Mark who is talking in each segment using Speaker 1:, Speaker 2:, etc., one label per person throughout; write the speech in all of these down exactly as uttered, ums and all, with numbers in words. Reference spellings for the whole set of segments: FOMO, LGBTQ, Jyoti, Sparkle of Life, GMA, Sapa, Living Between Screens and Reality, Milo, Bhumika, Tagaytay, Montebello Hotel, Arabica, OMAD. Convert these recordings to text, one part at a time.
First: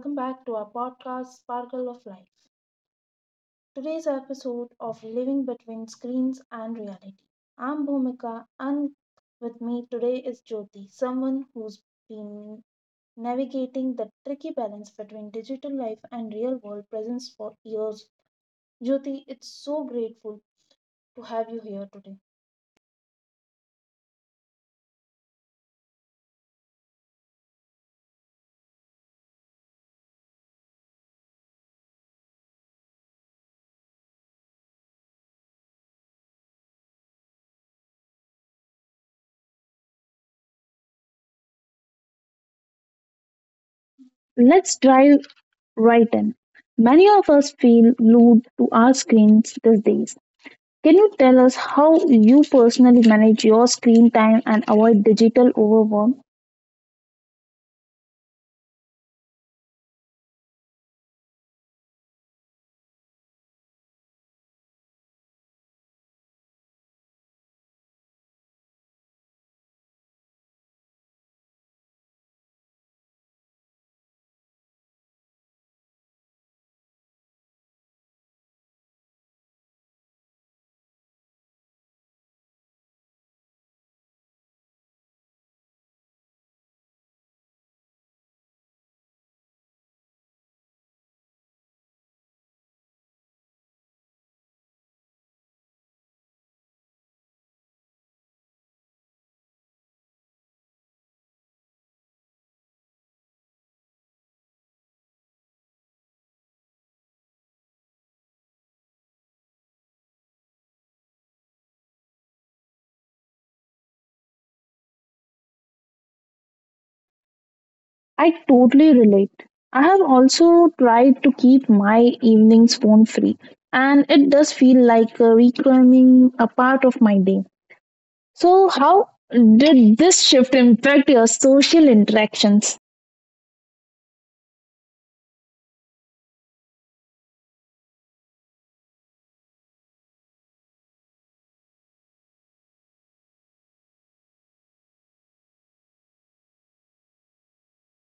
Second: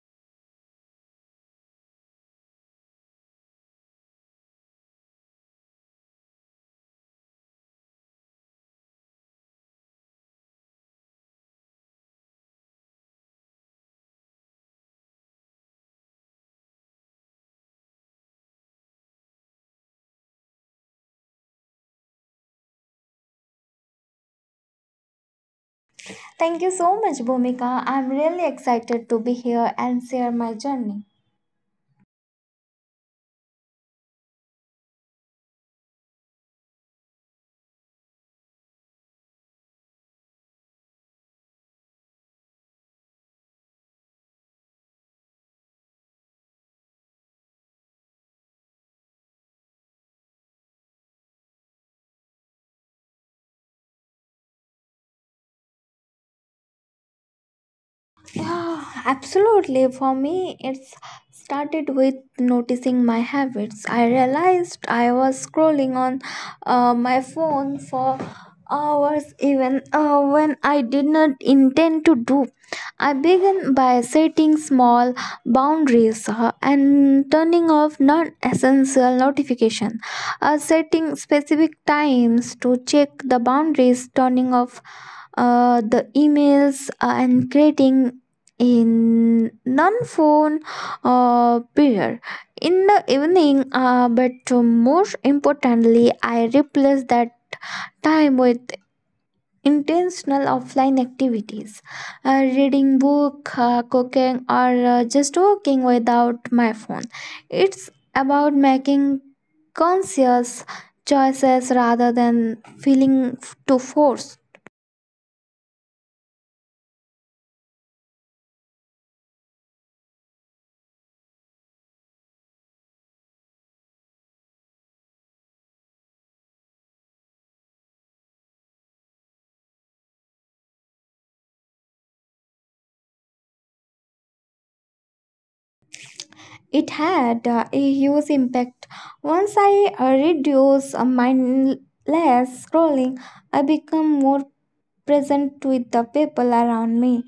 Speaker 1: welcome back to our podcast Sparkle of Life. Today's episode of Living Between Screens and Reality. I'm Bhumika, and with me today is Jyoti, someone who's been navigating the tricky balance between digital life and real world presence for years. Jyoti, it's so grateful to have you here today.
Speaker 2: Thank you so much, Bhumika. I'm really excited to be here and share my journey.
Speaker 1: Let's dive right in. Many of us feel glued to our screens these days. Can you tell us how you personally manage your screen time and avoid digital overwhelm?
Speaker 2: Yeah, absolutely. For me, it's started with noticing my habits. I realized I was scrolling on uh, my phone for hours even uh, when I did not intend to do. I began by setting small boundaries uh, and turning off non-essential notifications. Uh, setting specific times to check the boundaries, turning off uh, the emails and creating in non-phone uh, period in the evening uh, but most importantly, I replace that time with intentional offline activities, uh, reading book, uh, cooking, or uh, just walking without my phone. It's about making conscious choices rather than feeling f- to force.
Speaker 1: I totally relate. I have also tried to keep my evenings phone free, and it does feel like uh, reclaiming a part of my day. So, how did this shift impact your social interactions?
Speaker 2: It had uh, a huge impact. Once I uh, reduced uh, mindless scrolling, I become more present with the people around me.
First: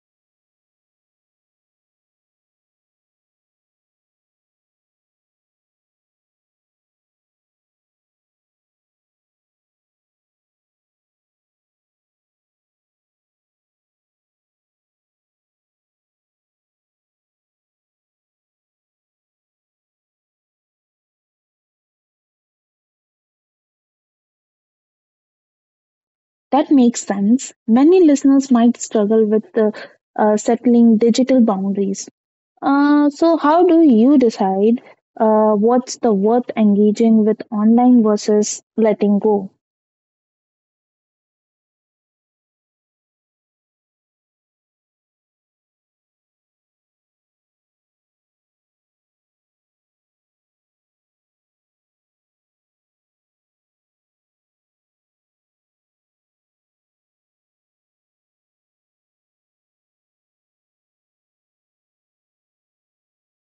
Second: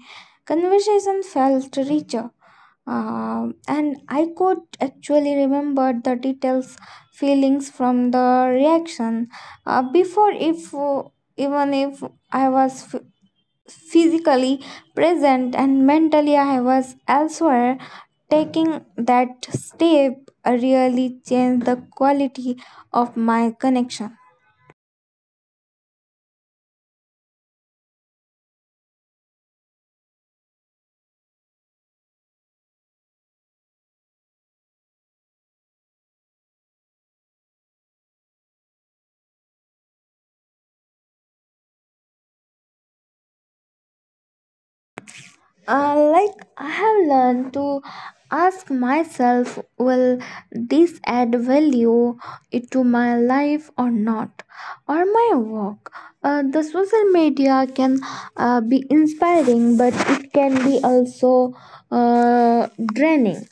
Speaker 2: Conversation felt richer, uh, and I could actually remember the details, feelings from the reaction uh, before, if even if I was physically present and mentally I was elsewhere. Taking that step really changed the quality of my connection.
Speaker 1: That makes sense. Many listeners might struggle with uh, uh, settling digital boundaries. Uh, so, how do you decide uh, what's the worth engaging with online versus letting go?
Speaker 2: uh, like i have learned to ask myself, will this add value it to my life or not, or my work. Uh, the social media can uh, be inspiring, but it can be also uh, draining.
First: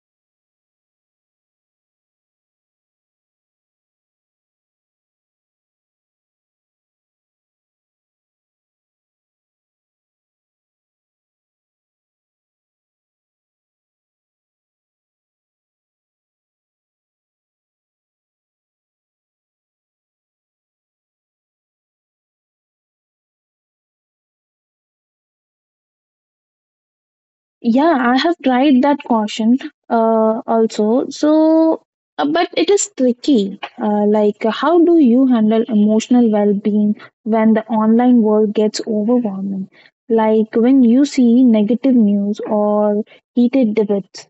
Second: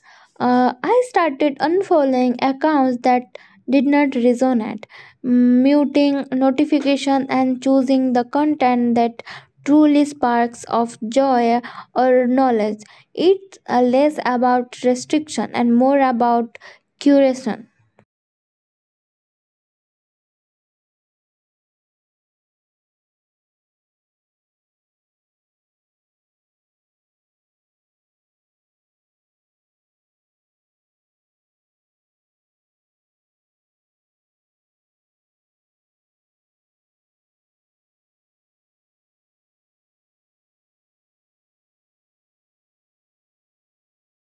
Speaker 2: Uh, i started unfollowing accounts that did not resonate, muting notification, and choosing the content that truly sparks of joy or knowledge. It's uh, less about restriction and more about curation.
Speaker 1: Yeah, I have tried that caution uh, also. So, uh, but it is tricky. Uh, like, how do you handle emotional well being when the online world gets overwhelming? Like, when you see negative news or heated debates.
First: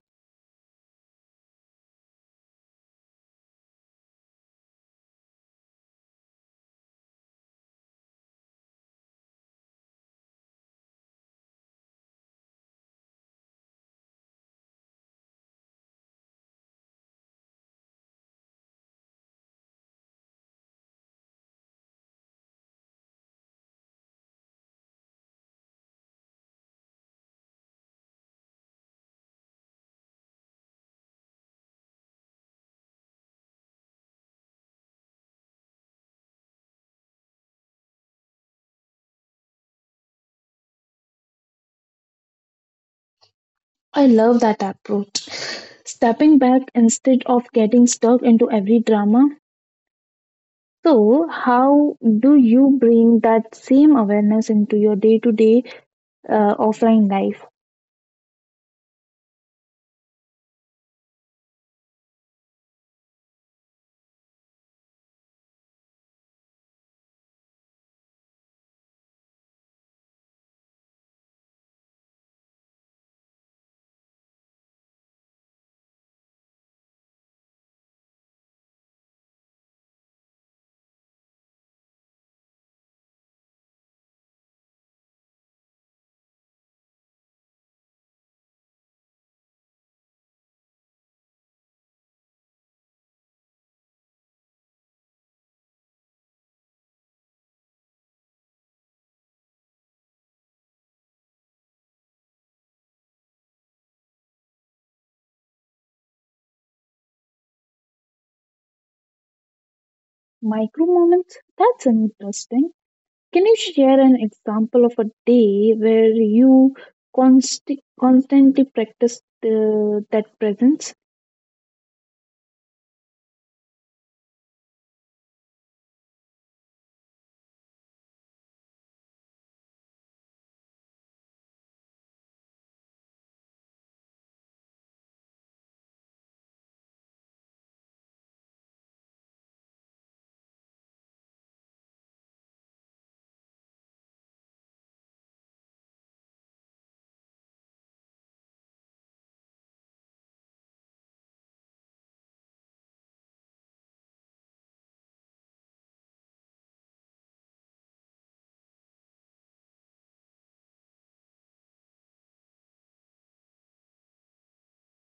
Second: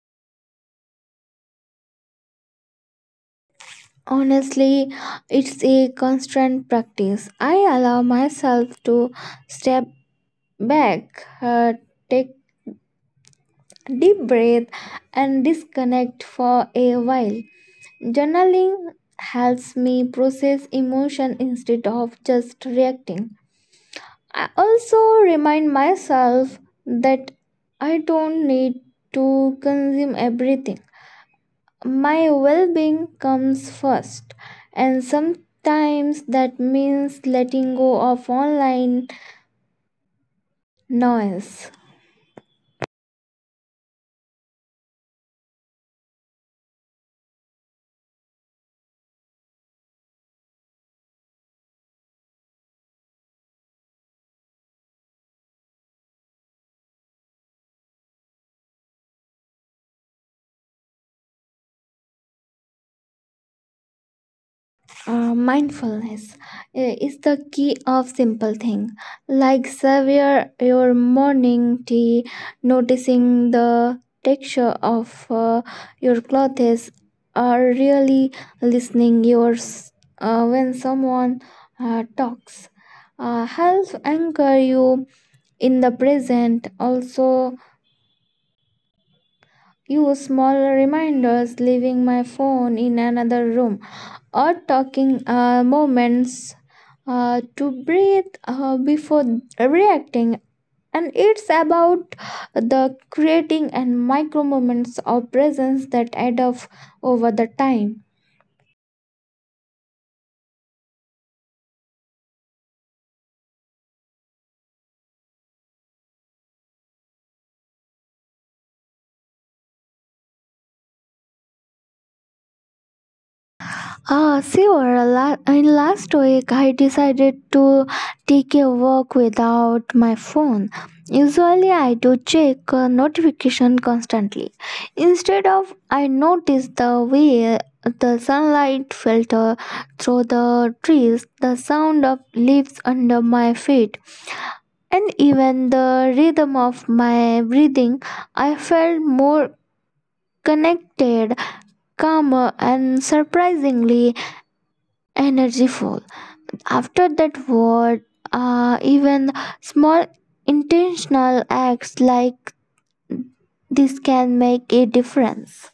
Speaker 2: Honestly, it's a constant practice. I allow myself to step back, uh, take deep breath, and disconnect for a while. Journaling helps me process emotion instead of just reacting. I also remind myself that I don't need to consume everything. My well being comes first, and sometimes that means letting go of online noise.
Speaker 1: I love that approach. Stepping back instead of getting stuck into every drama. So, how do you bring that same awareness into your day to day offline life?
Speaker 2: Uh, mindfulness i- is the key of simple thing, like savor your morning tea, noticing the texture of uh, your clothes, or really listening yours uh, when someone uh, talks uh, helps anchor you in the present. Also, use small reminders, leaving my phone in another room or talking uh, moments uh, to breathe uh, before reacting. And it's about the creating and micro moments of presence that add up over the time.
Speaker 1: Micro moments? That's interesting. Can you share an example of a day where you const- constantly practice uh, that presence?
Speaker 2: Ah, sure. La- in last week, I decided to take a walk without my phone. Usually, I do check uh, notification constantly. Instead of, I noticed the way the sunlight filter through the trees, the sound of leaves under my feet, and even the rhythm of my breathing. I felt more connected, calmer, and surprisingly energyful. After that word, uh, even small intentional acts like this can make a difference.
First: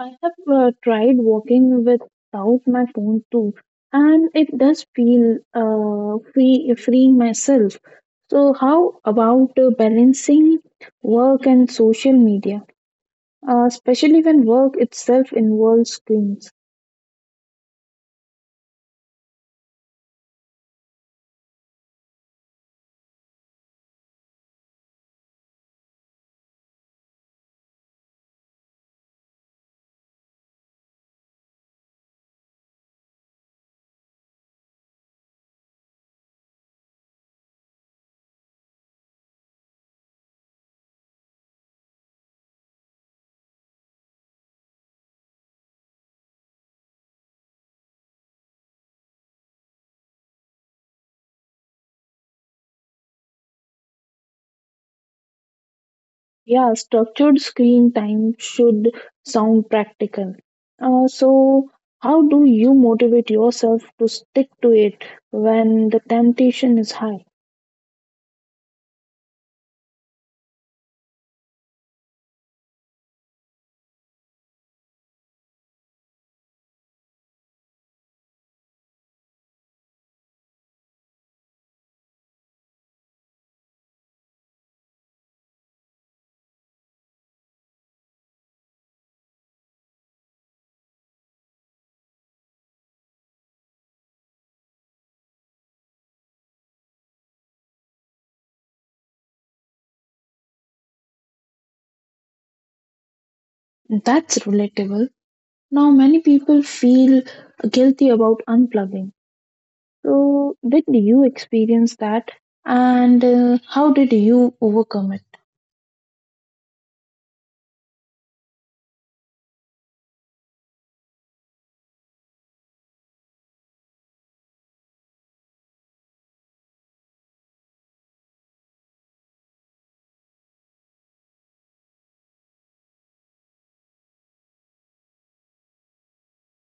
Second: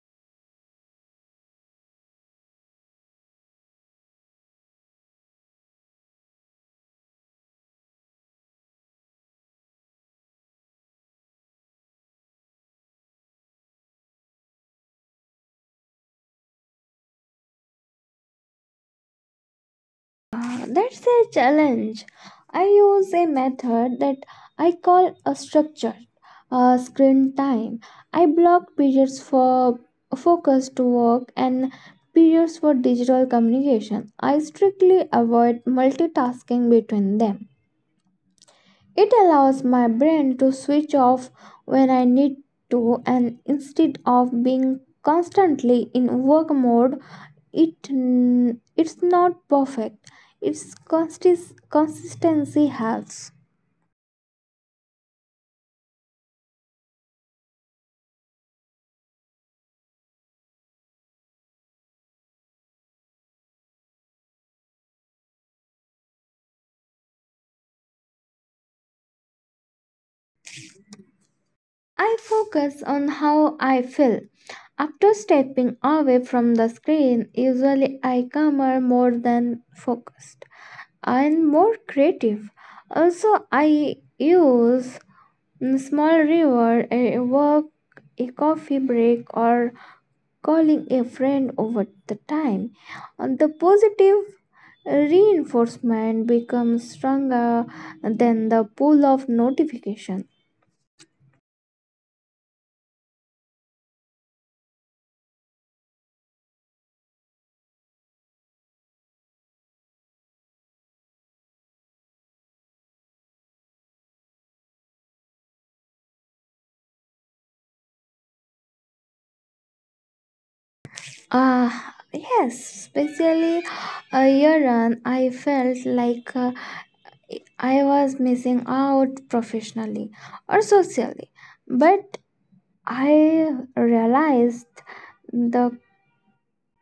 Speaker 1: I have uh, tried walking without my phone too, and it does feel uh, free, freeing myself. So, how about uh, balancing work and social media? Uh, especially when work itself involves screens.
Speaker 2: Uh, that's a challenge. I use a method that I call a structure, uh, screen time. I block periods for focused work and periods for digital communication. I strictly avoid multitasking between them. It allows my brain to switch off when I need to, and instead of being constantly in work mode, it mm, it's not perfect. Its consist- consistency helps.
Speaker 1: Yeah, structured screen time should sound practical. Uh, so, how do you motivate yourself to stick to it when the temptation is high?
Speaker 2: I focus on how I feel. After stepping away from the screen, usually I come out more than focused and more creative. Also, I use a small reward, a walk, a coffee break, or calling a friend over the time. And the positive reinforcement becomes stronger than the pull of notification.
Speaker 1: That's relatable. Now, many people feel guilty about unplugging. So, did you experience that? And uh, how did you overcome it?
Speaker 2: Ah, yes, especially a year on, I felt like uh, I was missing out professionally or socially, but I realized the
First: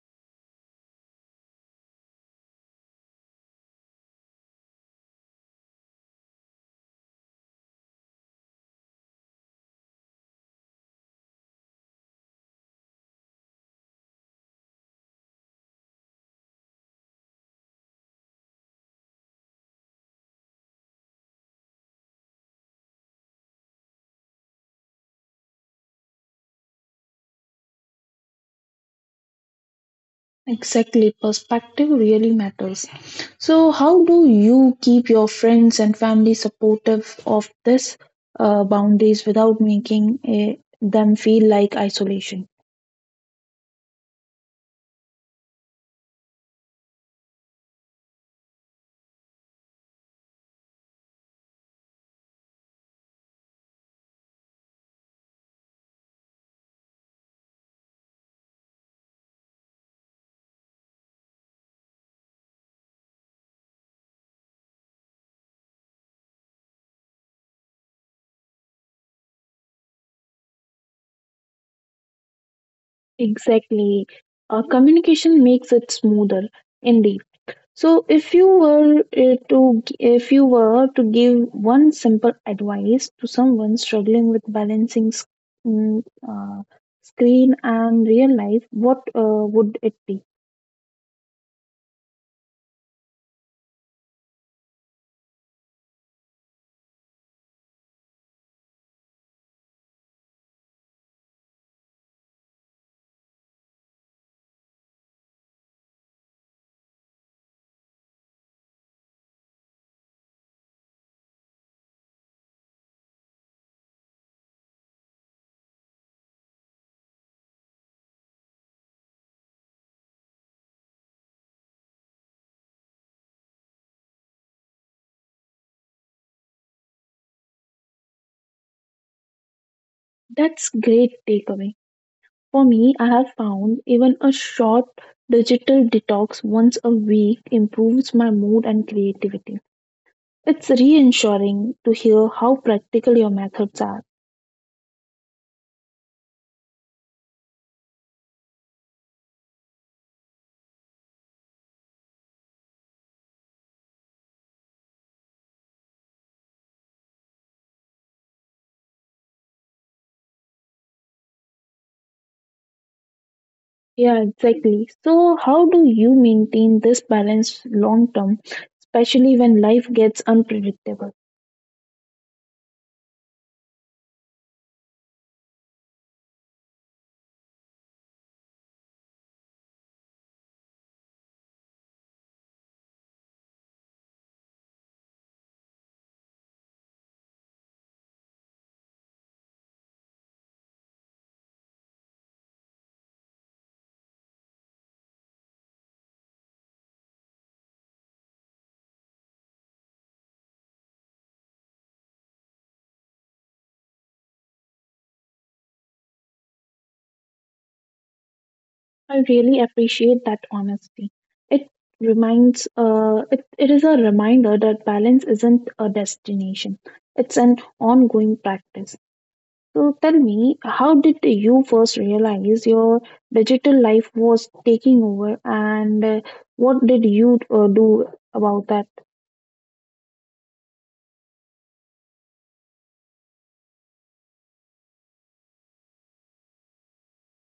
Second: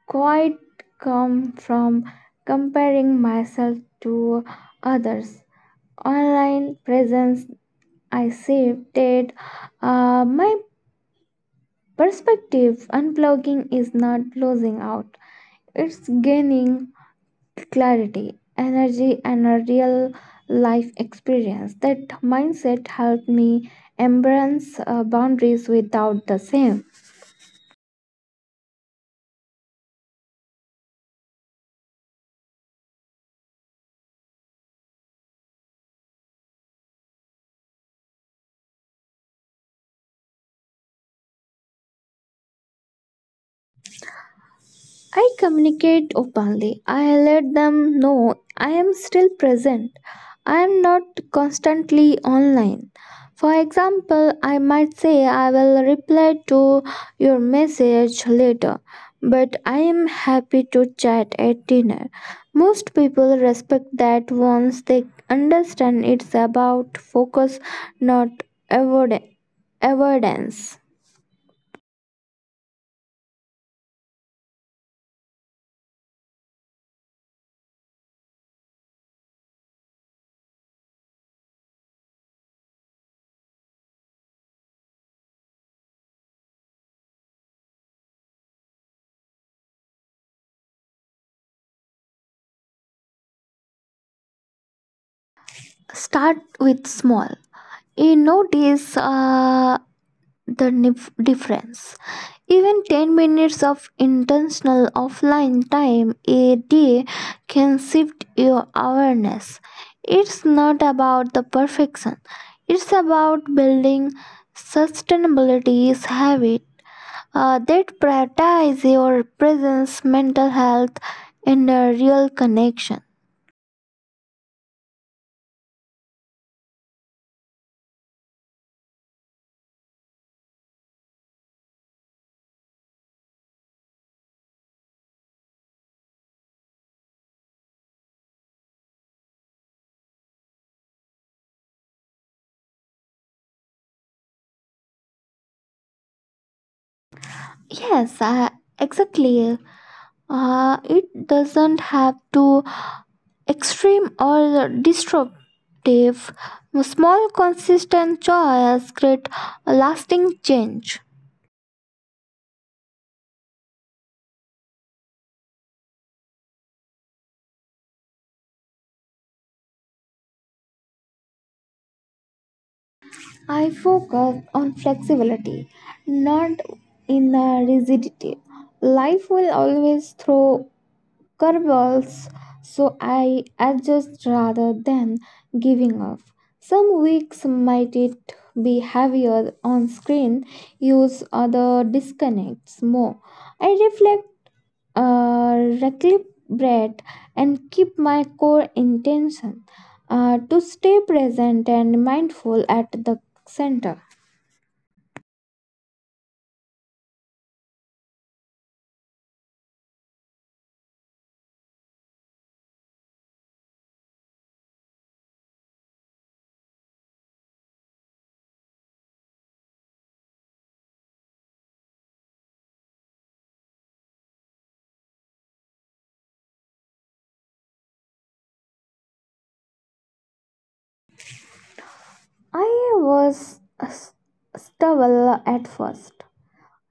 Speaker 2: quite come from comparing myself to others. Online presence, I shifted uh, my perspective. Unplugging is not losing out, it's gaining clarity, energy, and a real life experience. That mindset helped me embrace uh, boundaries without the same.
Speaker 1: Exactly, perspective really matters. So, how do you keep your friends and family supportive of this uh, boundaries without making eh, them feel like isolation?
Speaker 2: I communicate openly. I let them know I am still present. I am not constantly online. For example, I might say I will reply to your message later, but I am happy to chat at dinner. Most people respect that once they understand it's about focus, not avoid- avoidance.
Speaker 1: Exactly. Uh, communication makes it smoother, indeed. So, if you were uh, to g- if you were to give one simple advice to someone struggling with balancing sc- mm, uh, screen and real life, what uh, would it be?
Speaker 2: Start with small. You notice. Uh, the nif- difference. Even ten minutes of intentional offline time a day can shift your awareness. It's not about the perfection, it's about building sustainability habit uh, that prioritize your presence, mental health, and a real connection.
Speaker 1: That's great takeaway. For me, I have found even a short digital detox once a week improves my mood and creativity. It's reassuring to hear how practical your methods are.
Speaker 2: Yes, uh, exactly. Uh, it doesn't have to extreme or disruptive. Small, consistent choice create lasting change.
Speaker 1: Yeah, exactly. So, how do you maintain this balance long term, especially when life gets unpredictable?
Speaker 2: I focus on flexibility, not in a rigidity. Life will always throw curveballs, so I adjust rather than giving up. Some weeks might it be heavier on screen, use other disconnects more. I reflect, uh, recalibrate, and keep my core intention uh, to stay present and mindful at the center.
Speaker 1: I really appreciate that honesty. It reminds uh it, it is a reminder that balance isn't a destination. It's an ongoing practice. So tell me, how did you first realize your digital life was taking over, and uh, what did you uh, do about that?
Speaker 2: I was s- stubble at first.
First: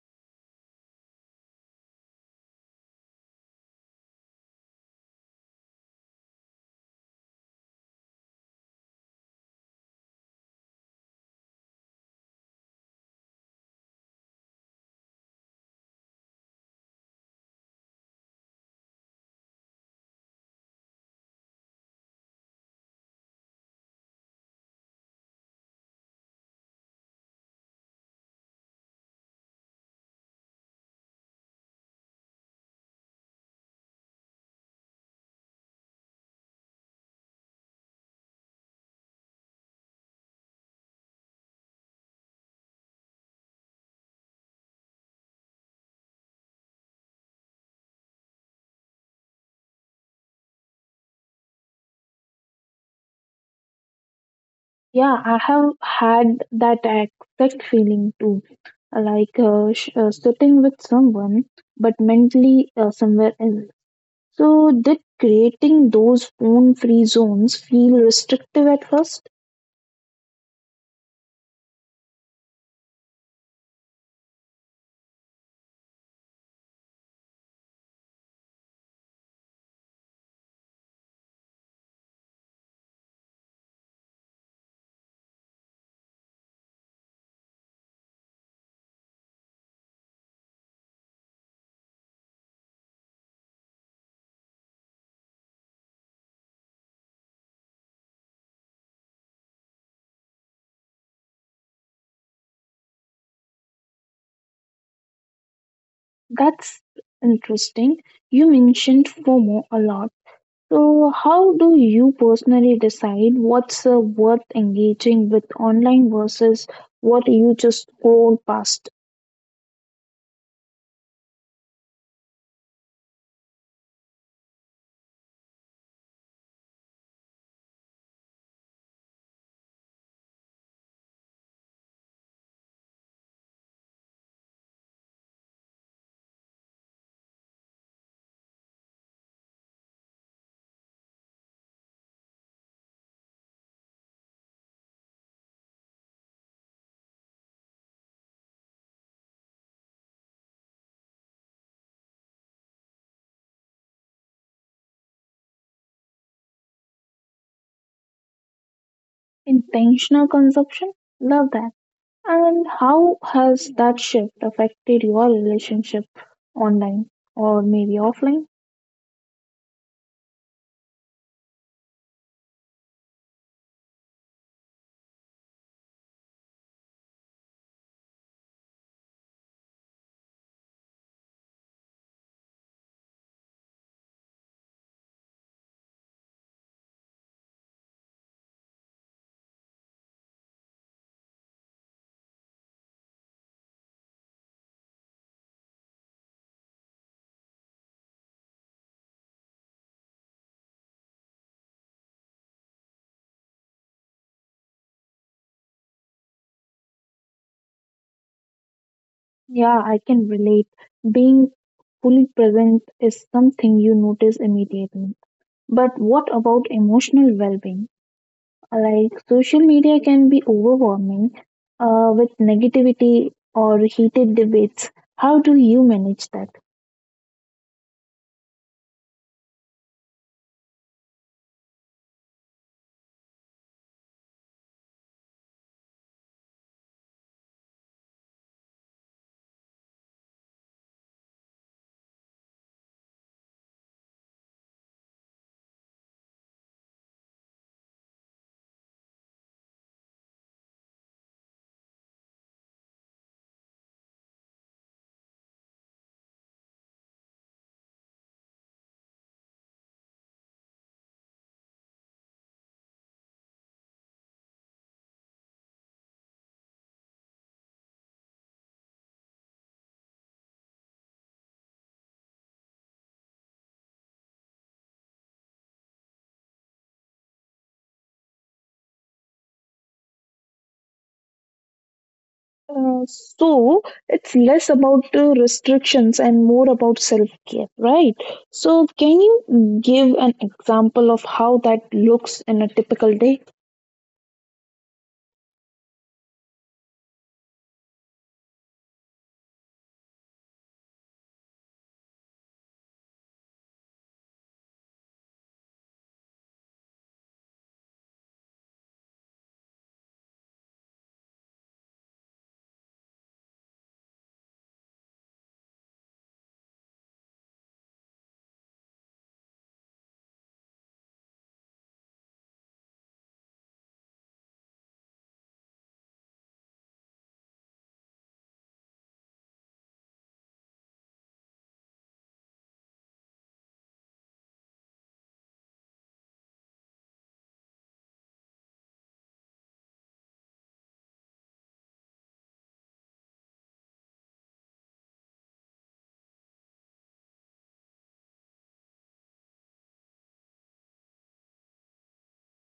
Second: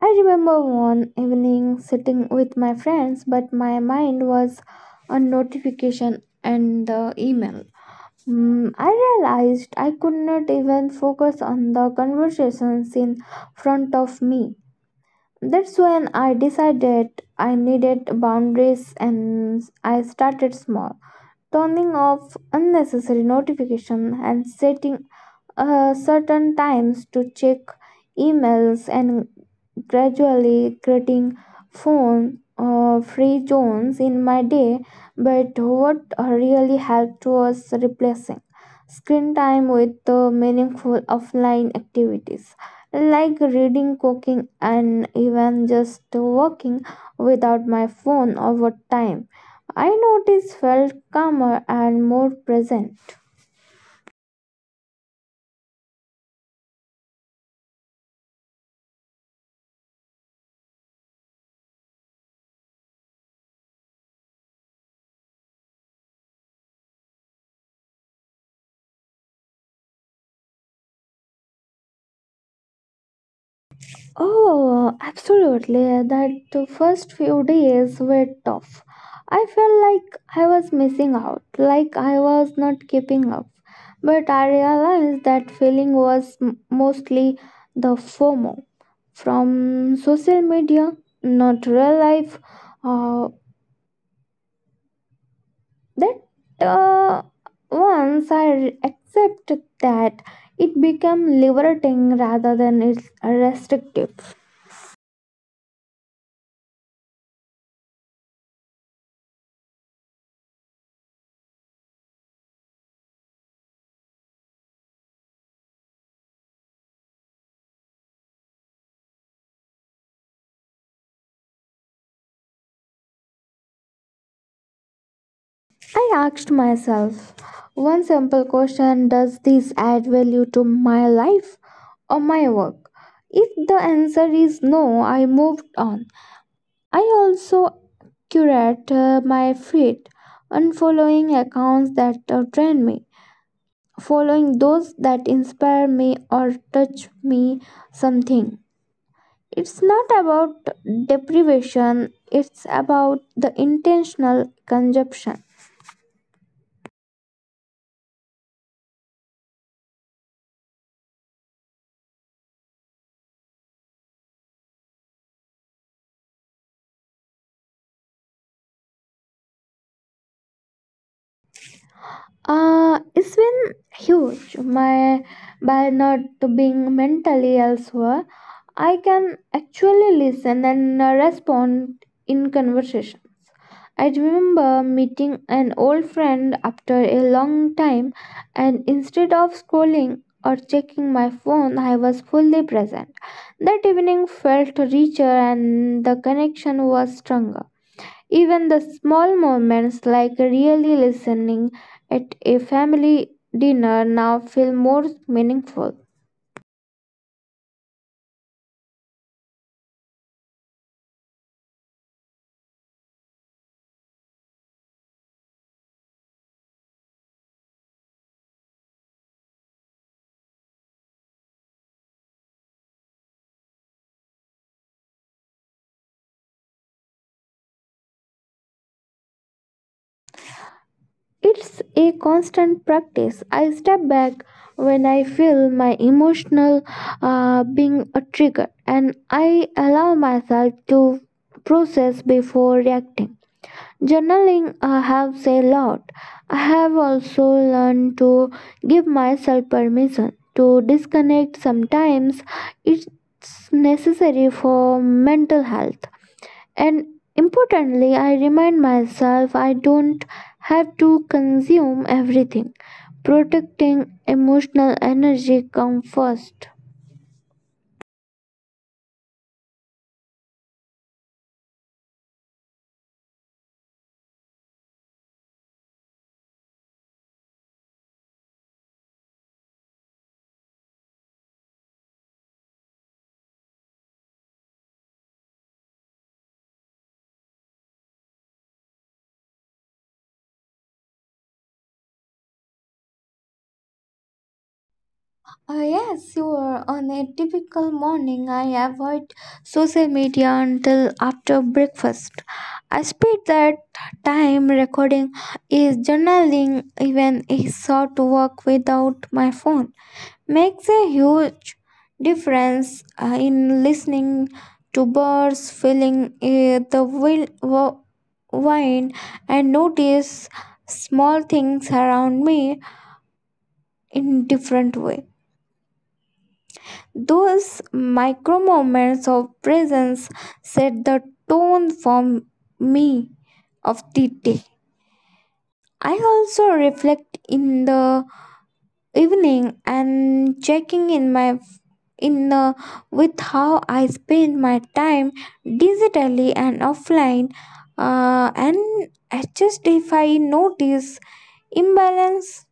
Speaker 2: I remember one evening sitting with my friends, but my mind was on notification and the email. Mm, I realized I could not even focus on the conversations in front of me. That's when I decided I needed boundaries and I started small, turning off unnecessary notifications and setting uh, certain times to check emails, and gradually creating phone uh, free zones in my day. But what really helped was replacing screen time with uh, meaningful offline activities like reading, cooking, and even just walking without my phone. Over time, I noticed felt calmer and more present.
Speaker 1: Yeah, I have had that exact feeling too, like uh, sh- uh, sitting with someone but mentally uh, somewhere else. So, did creating those phone free zones feel restrictive at first?
Speaker 2: Oh, absolutely. That the first few days were tough. I felt like I was missing out, like I was not keeping up. But I realized that feeling was m- mostly the FOMO from social media, not real life. Uh, that uh, once I re- accepted that, it became liberating rather than it's restrictive.
Speaker 1: That's interesting. You mentioned FOMO a lot. So, how do you personally decide what's uh, worth engaging with online versus what you just scroll past?
Speaker 2: I asked myself one simple question. Does this add value to my life or my work? If the answer is no, I moved on. I also curate uh, my feed, unfollowing accounts that uh, drain me, following those that inspire me or touch me something. It's not about deprivation, it's about the intentional consumption.
Speaker 1: Intentional consumption? Love that. And how has that shift affected your relationship online or maybe offline?
Speaker 2: Uh, it's been huge. My By not being mentally elsewhere, I can actually listen and uh, respond in conversation. I remember meeting an old friend after a long time, and instead of scrolling or checking my phone, I was fully present. That evening felt richer, and the connection was stronger. Even the small moments like really listening at a family dinner now feel more meaningful.
Speaker 1: Yeah, I can relate, being fully present is something you notice immediately. But what about emotional well being? Like, social media can be overwhelming uh, with negativity or heated debates. How do you manage that?
Speaker 2: It's a constant practice. I step back when I feel my emotional uh, being a trigger, and I allow myself to process before reacting. Journaling uh, helps a lot. I have also learned to give myself permission to disconnect. Sometimes it's necessary for mental health. And importantly, I remind myself I don't have to consume everything. Protecting emotional energy comes first.
Speaker 1: Uh, so it's less about uh, restrictions and more about self care, right? So, can you give an example of how that looks in a typical day?
Speaker 2: Uh, yes, you are. On a typical morning, I avoid social media until after breakfast. I spend that time recording, is journaling, even a short walk without my phone. Makes a huge difference uh, in listening to birds, feeling uh, the wind, wind, and notice small things around me in different way. Those micro moments of presence set the tone for me of the day. I also reflect in the evening and checking in my in the with how I spend my time digitally and offline, uh, and adjust if I notice imbalance.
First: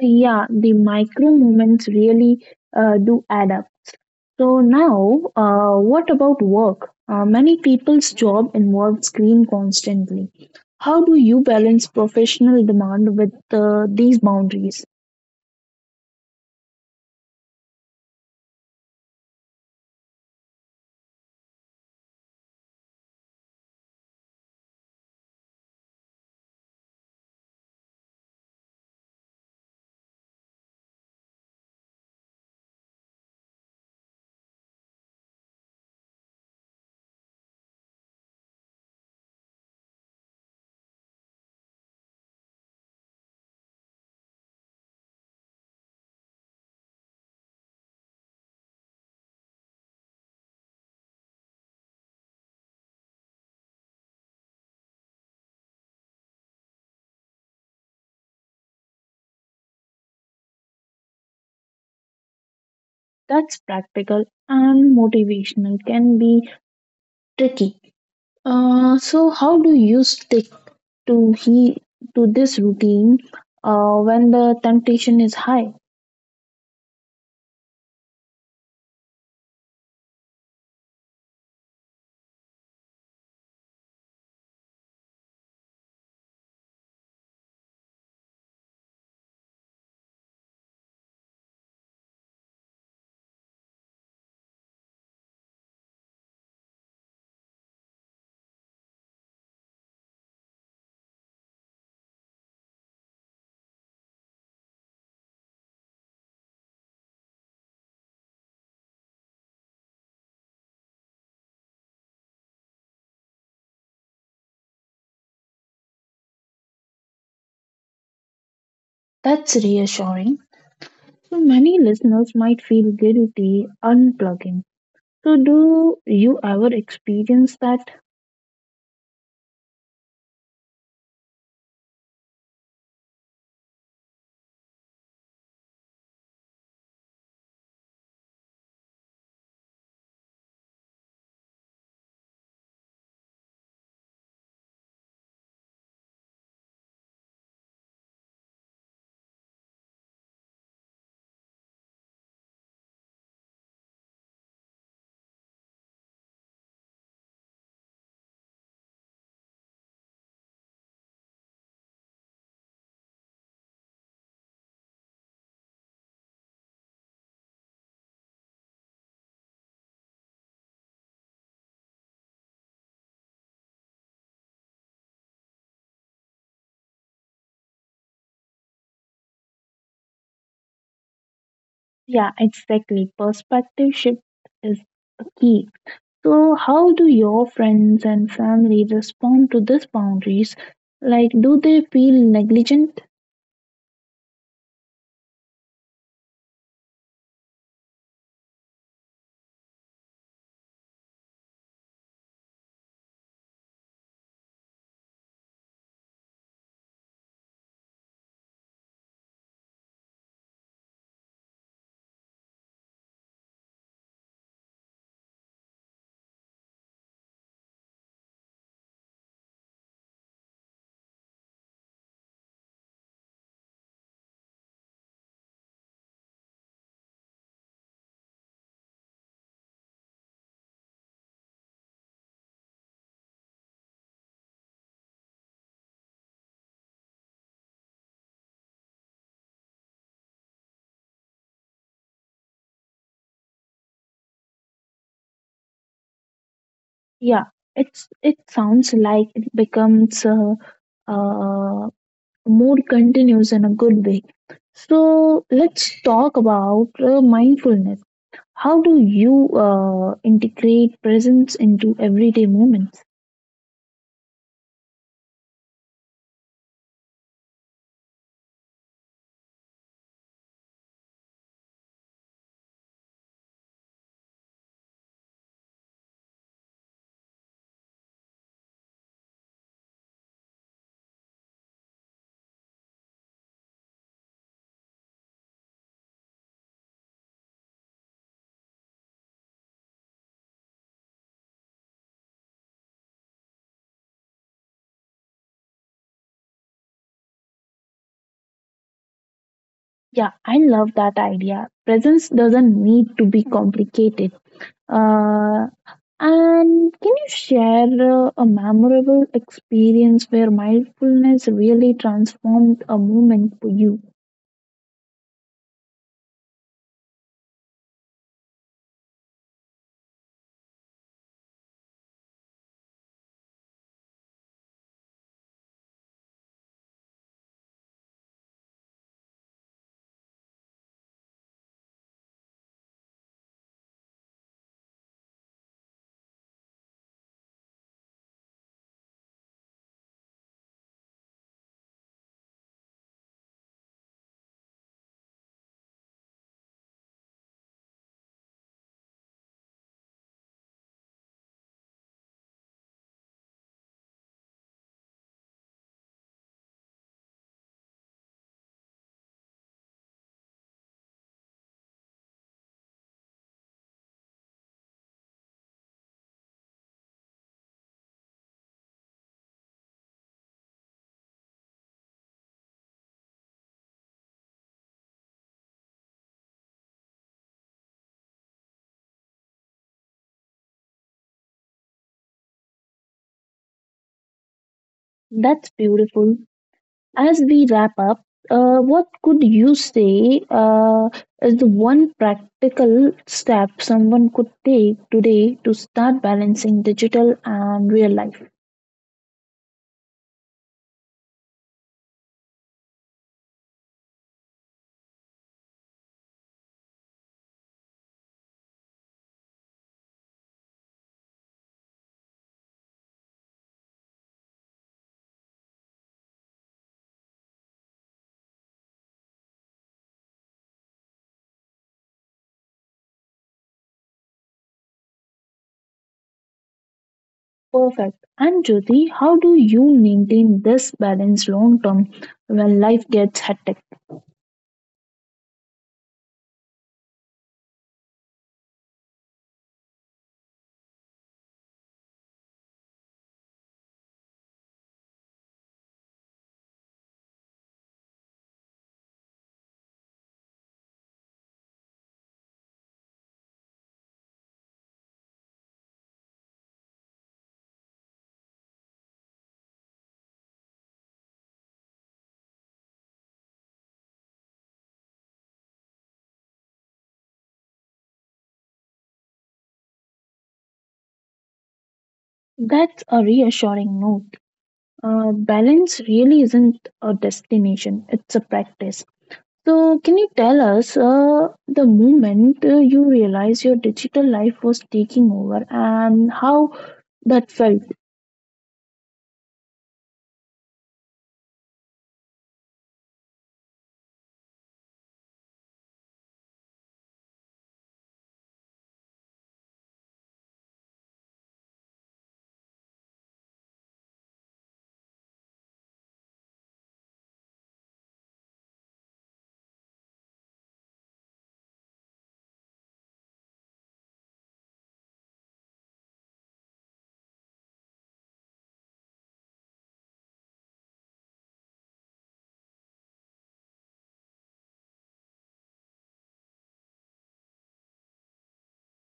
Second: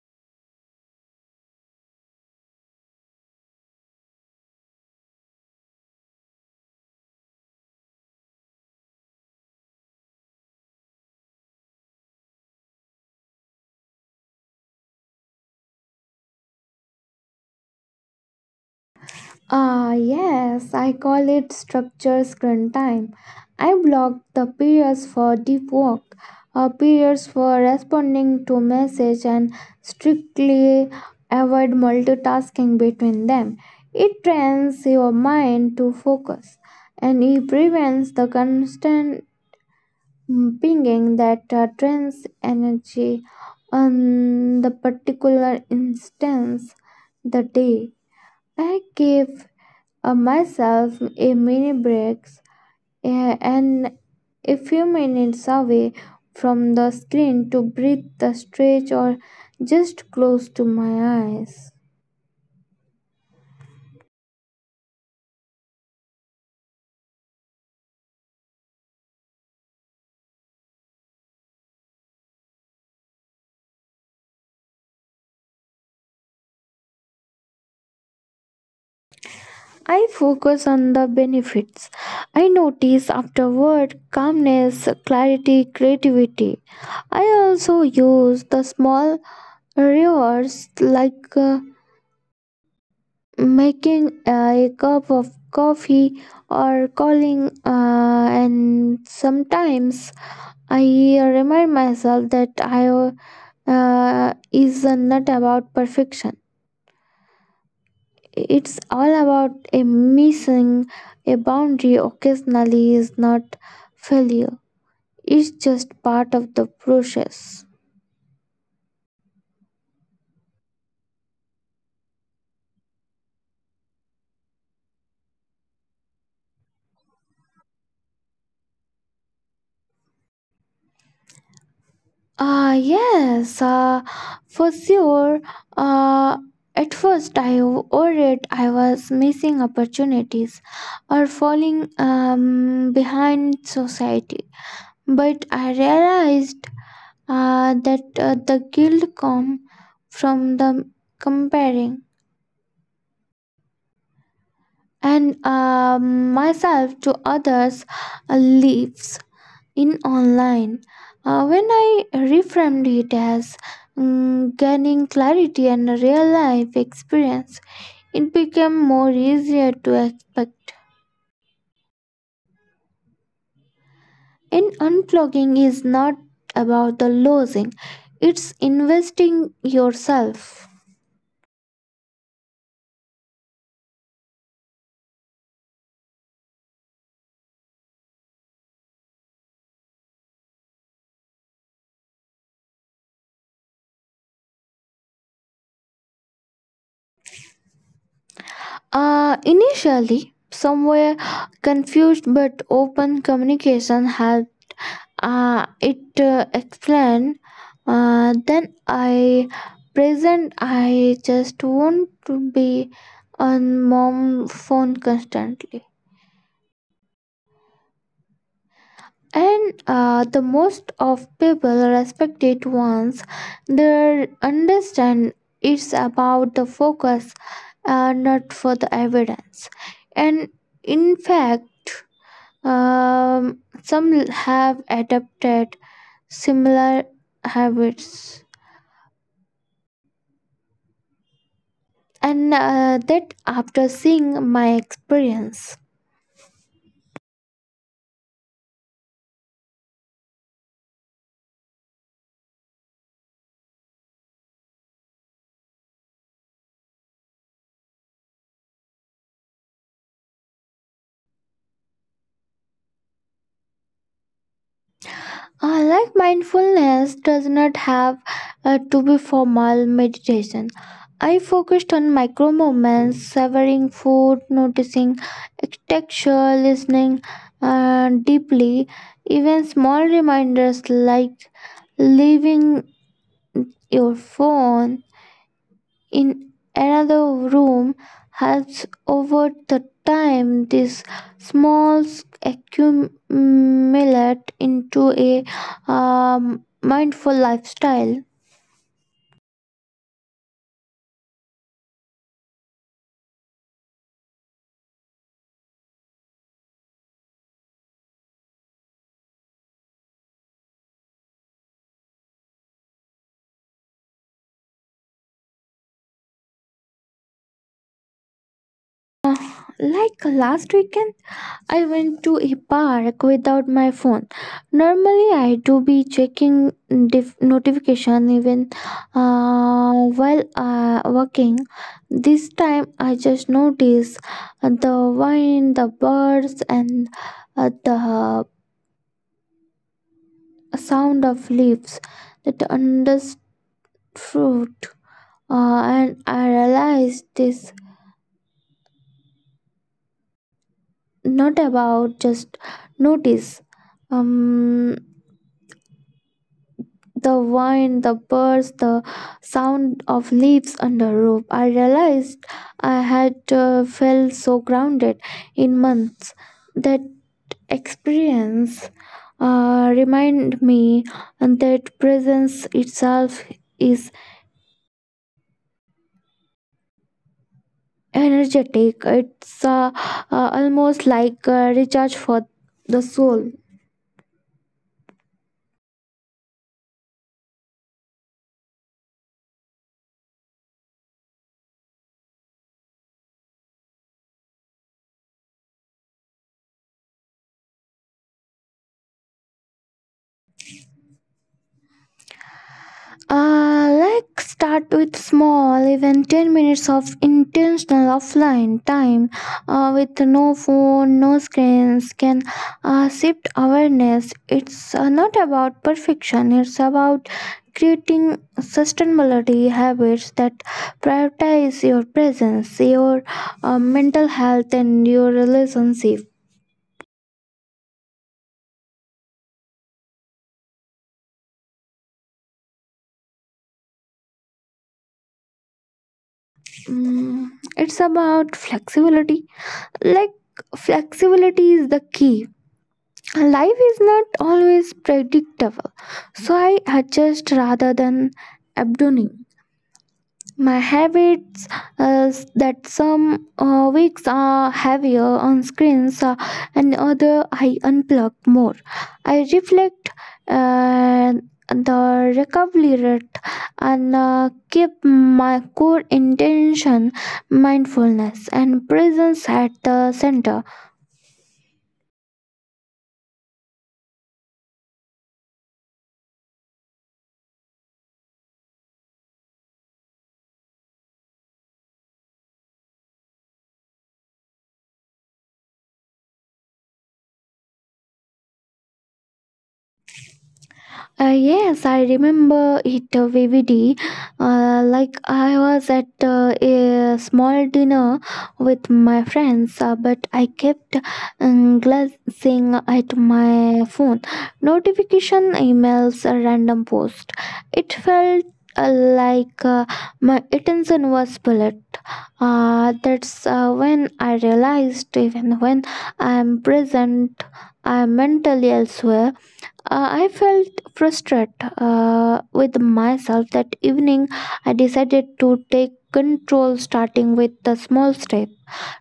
Speaker 1: Yeah, the micro moments really uh, do add up. So now, uh, what about work? Uh, many people's job involves screen constantly. How do you balance professional demand with uh, these boundaries?
Speaker 2: Ah, yes, I call it structure screen time. I block the periods for deep work, uh, periods for responding to message, and strictly avoid multitasking between them. It trains your mind to focus, and it prevents the constant mm, pinging that uh, drains energy on the particular instance the day. I give uh, myself a mini breaks uh, and a few minutes away from the screen to breathe the stretch or just close to my eyes.
Speaker 1: That's practical, and motivational can be tricky. Uh, so how do you stick to he to this routine uh, when the temptation is high?
Speaker 2: I focus on the benefits. I notice afterward calmness, clarity, creativity. I also use the small rewards like, uh, making a cup of coffee or calling, uh, and sometimes I remind myself that I uh, is not about perfection. It's all about a missing a boundary occasionally is not failure. It's just part of the process.
Speaker 1: That's reassuring. So many listeners might feel guilty unplugging. So, do you ever experience that?
Speaker 2: Ah, yes, uh, for sure. Uh, at first I worried I was missing opportunities or falling um, behind society, but I realized uh, that uh, the guilt come from the comparing and uh, myself to others uh, lives in online. Uh, when I reframed it as mm, gaining clarity and a real life experience, it became more easier to expect. And unplugging is not about the losing; it's investing yourself.
Speaker 1: Yeah, exactly. Perspective shift is a key. So, how do your friends and family respond to these boundaries? Like, do they feel negligent?
Speaker 2: Uh, initially, some were confused, but open communication helped. Uh, it uh, explained. Uh, then I present. I just want to be on mom phone constantly. And uh, the most of people respect it once they understand it's about the focus, uh, not for the evidence. And in fact. Um, some l- have adopted similar habits, and uh, that after seeing my experience.
Speaker 1: Yeah, it's it sounds like it becomes uh, uh, more continuous in a good way. So, let's talk about uh, mindfulness. How do you uh, integrate presence into everyday moments?
Speaker 2: Uh, like, mindfulness does not have uh, to be formal meditation. I focused on micro moments, savoring food, noticing texture, listening uh, deeply. Even small reminders like leaving your phone in another room has over the time this small accumulate into a um, mindful lifestyle.
Speaker 1: Yeah, I love that idea. Presence doesn't need to be complicated. Uh, and can you share uh, a memorable experience where mindfulness really transformed a moment for you?
Speaker 2: Uh, like, last weekend I went to a park without my phone. Normally, I do be checking dif- notification even uh, while uh, working. This time, I just noticed the wind, the birds, and uh, the sound of leaves that understood. Uh, and I realized this not about just notice. Um, the wind, the birds, the sound of leaves under roof. I realized I had uh, felt so grounded in months. That experience uh, reminded me that presence itself is energetic. It's uh, uh, almost like a recharge for the soul.
Speaker 1: That's beautiful. As we wrap up, uh, what could you say uh, is the one practical step someone could take today to start balancing digital and real life?
Speaker 2: Uh, let's start with small, even ten minutes of intentional offline time uh, with no phone, no screens can uh, shift awareness. It's uh, not about perfection, it's about creating sustainability habits that prioritize your presence, your uh, mental health, and your relationship.
Speaker 1: Perfect. And Jyoti, how do you maintain this balance long term when life gets hectic?
Speaker 2: Mm, it's about flexibility. Like, flexibility is the key. Life is not always predictable, so I adjust rather than abandoning my habits. Uh, that some uh, weeks are heavier on screens, uh, and other I unplug more. I reflect uh, the recovery rate and uh, keep my core intention, mindfulness and presence, at the center.
Speaker 1: That's a reassuring note. Uh, balance really isn't a destination, it's a practice. So, can you tell us uh, the moment uh, you realized your digital life was taking over and how that felt?
Speaker 2: Uh, yes, I remember it uh, vividly. Uh, like, I was at uh, a small dinner with my friends, uh, but I kept um, glancing at my phone, notification, emails, a random post. It felt uh, like uh, my attention was split. Uh, that's uh, when I realized even when I'm present, I'm mentally elsewhere. uh, I felt frustrated uh, with myself that evening. I decided to take control starting with the small step,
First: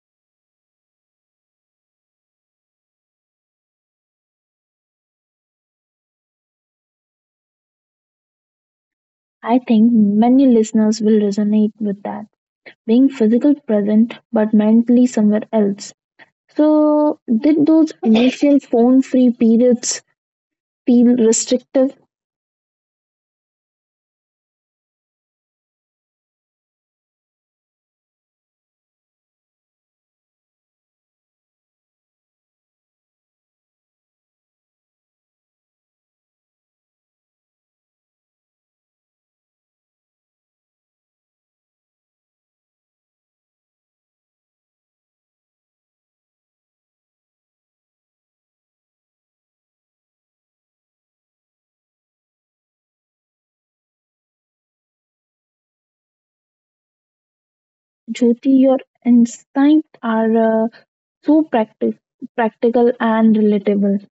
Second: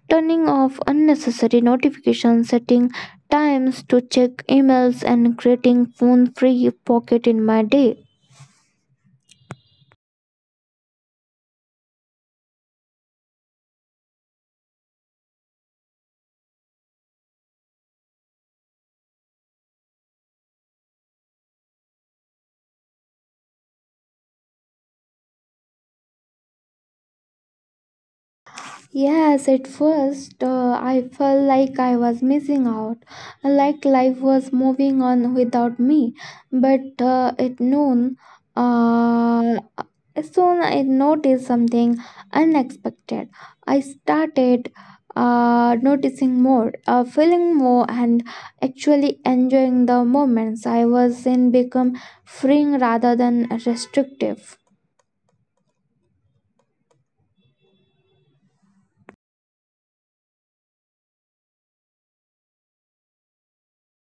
Speaker 2: turning off unnecessary notifications, setting times to check emails, and creating phone free pocket in my day.
Speaker 1: I think many listeners will resonate with that. Being physically present but mentally somewhere else. So, did those initial phone free periods feel restrictive?
Speaker 2: Yes, at first uh, I felt like I was missing out, like life was moving on without me. But uh, at noon, uh, soon I noticed something unexpected. I started uh, noticing more, uh, feeling more, and actually enjoying the moments I was in become freeing rather than restrictive.
Speaker 1: Jyoti, your insights are uh, so practic- practical and relatable.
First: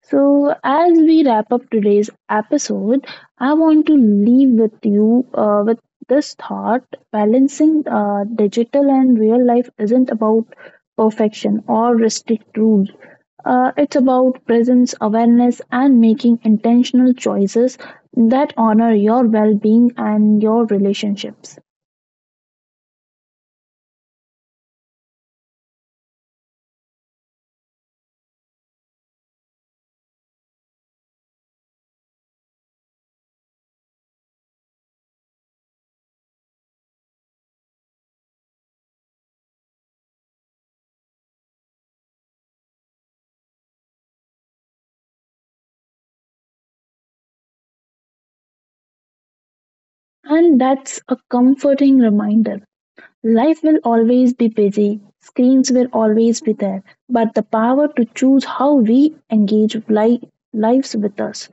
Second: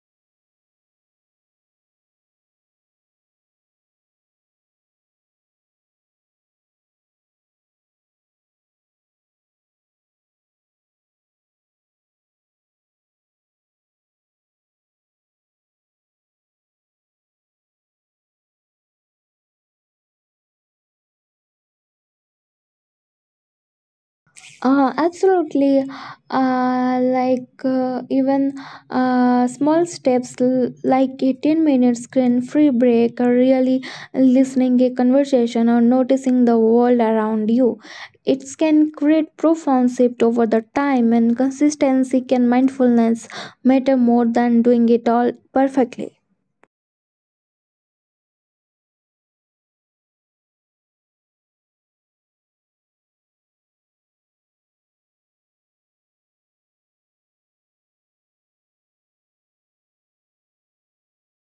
Speaker 1: So, as we wrap up today's episode, I want to leave with you uh, with this thought: balancing uh, digital and real life isn't about perfection or strict rules. Uh, it's about presence, awareness, and making intentional choices that honor your well being and your relationships.
Speaker 2: Uh, absolutely. Uh, like uh, even uh, small steps l- like a ten minute screen free break, or really listening a conversation, or noticing the world around you. It can create profound shift over the time, and consistency can mindfulness matter more than doing it all perfectly.
Speaker 1: And that's a comforting reminder. Life will always be busy, screens will always be there, but the power to choose how we engage li- lives with us.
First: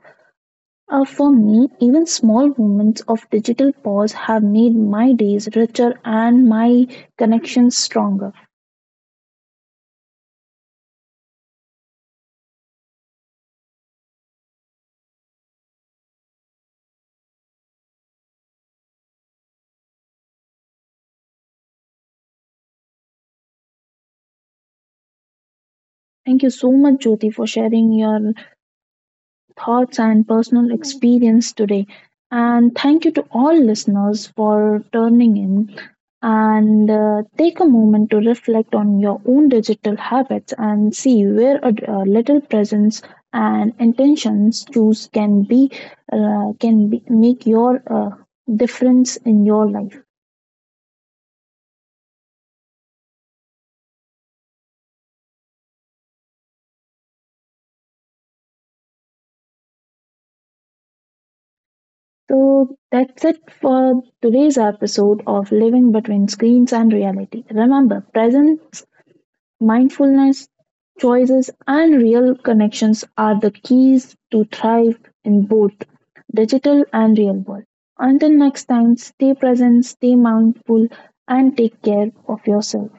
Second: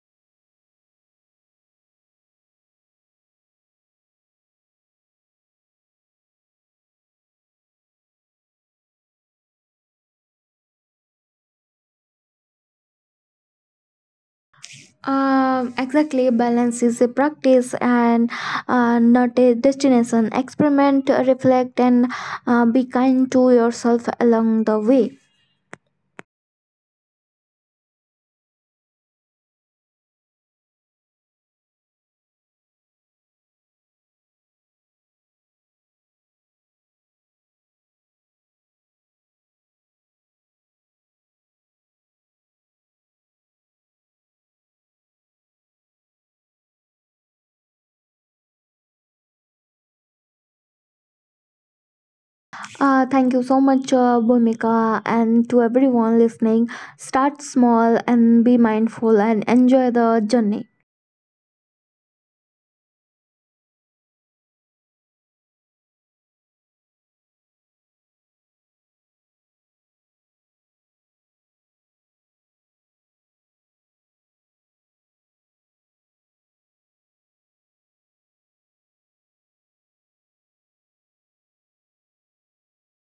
Speaker 1: Uh, for me, even small moments of digital pause have made my days richer and my connections stronger.
Speaker 2: Um, exactly. Balance is a practice and uh, not a destination. Experiment, reflect, and uh, be kind to yourself along the way.
Speaker 1: Thank you so much, Jyoti, for sharing your thoughts and personal experience today. And thank you to all listeners for turning in, and uh, take a moment to reflect on your own digital habits and see where a, a little presence and intentions choose can be uh, can be, make your uh, difference in your life.
Speaker 2: Uh, thank you so much, uh, Bhumika, and to everyone listening. Start small and be mindful and enjoy the journey.
Speaker 1: So that's it for today's episode of Living Between Screens and Reality. Remember, presence, mindfulness, choices, and real connections are the keys to thrive in both digital and real world. Until next time, stay present, stay mindful, and take care of yourself.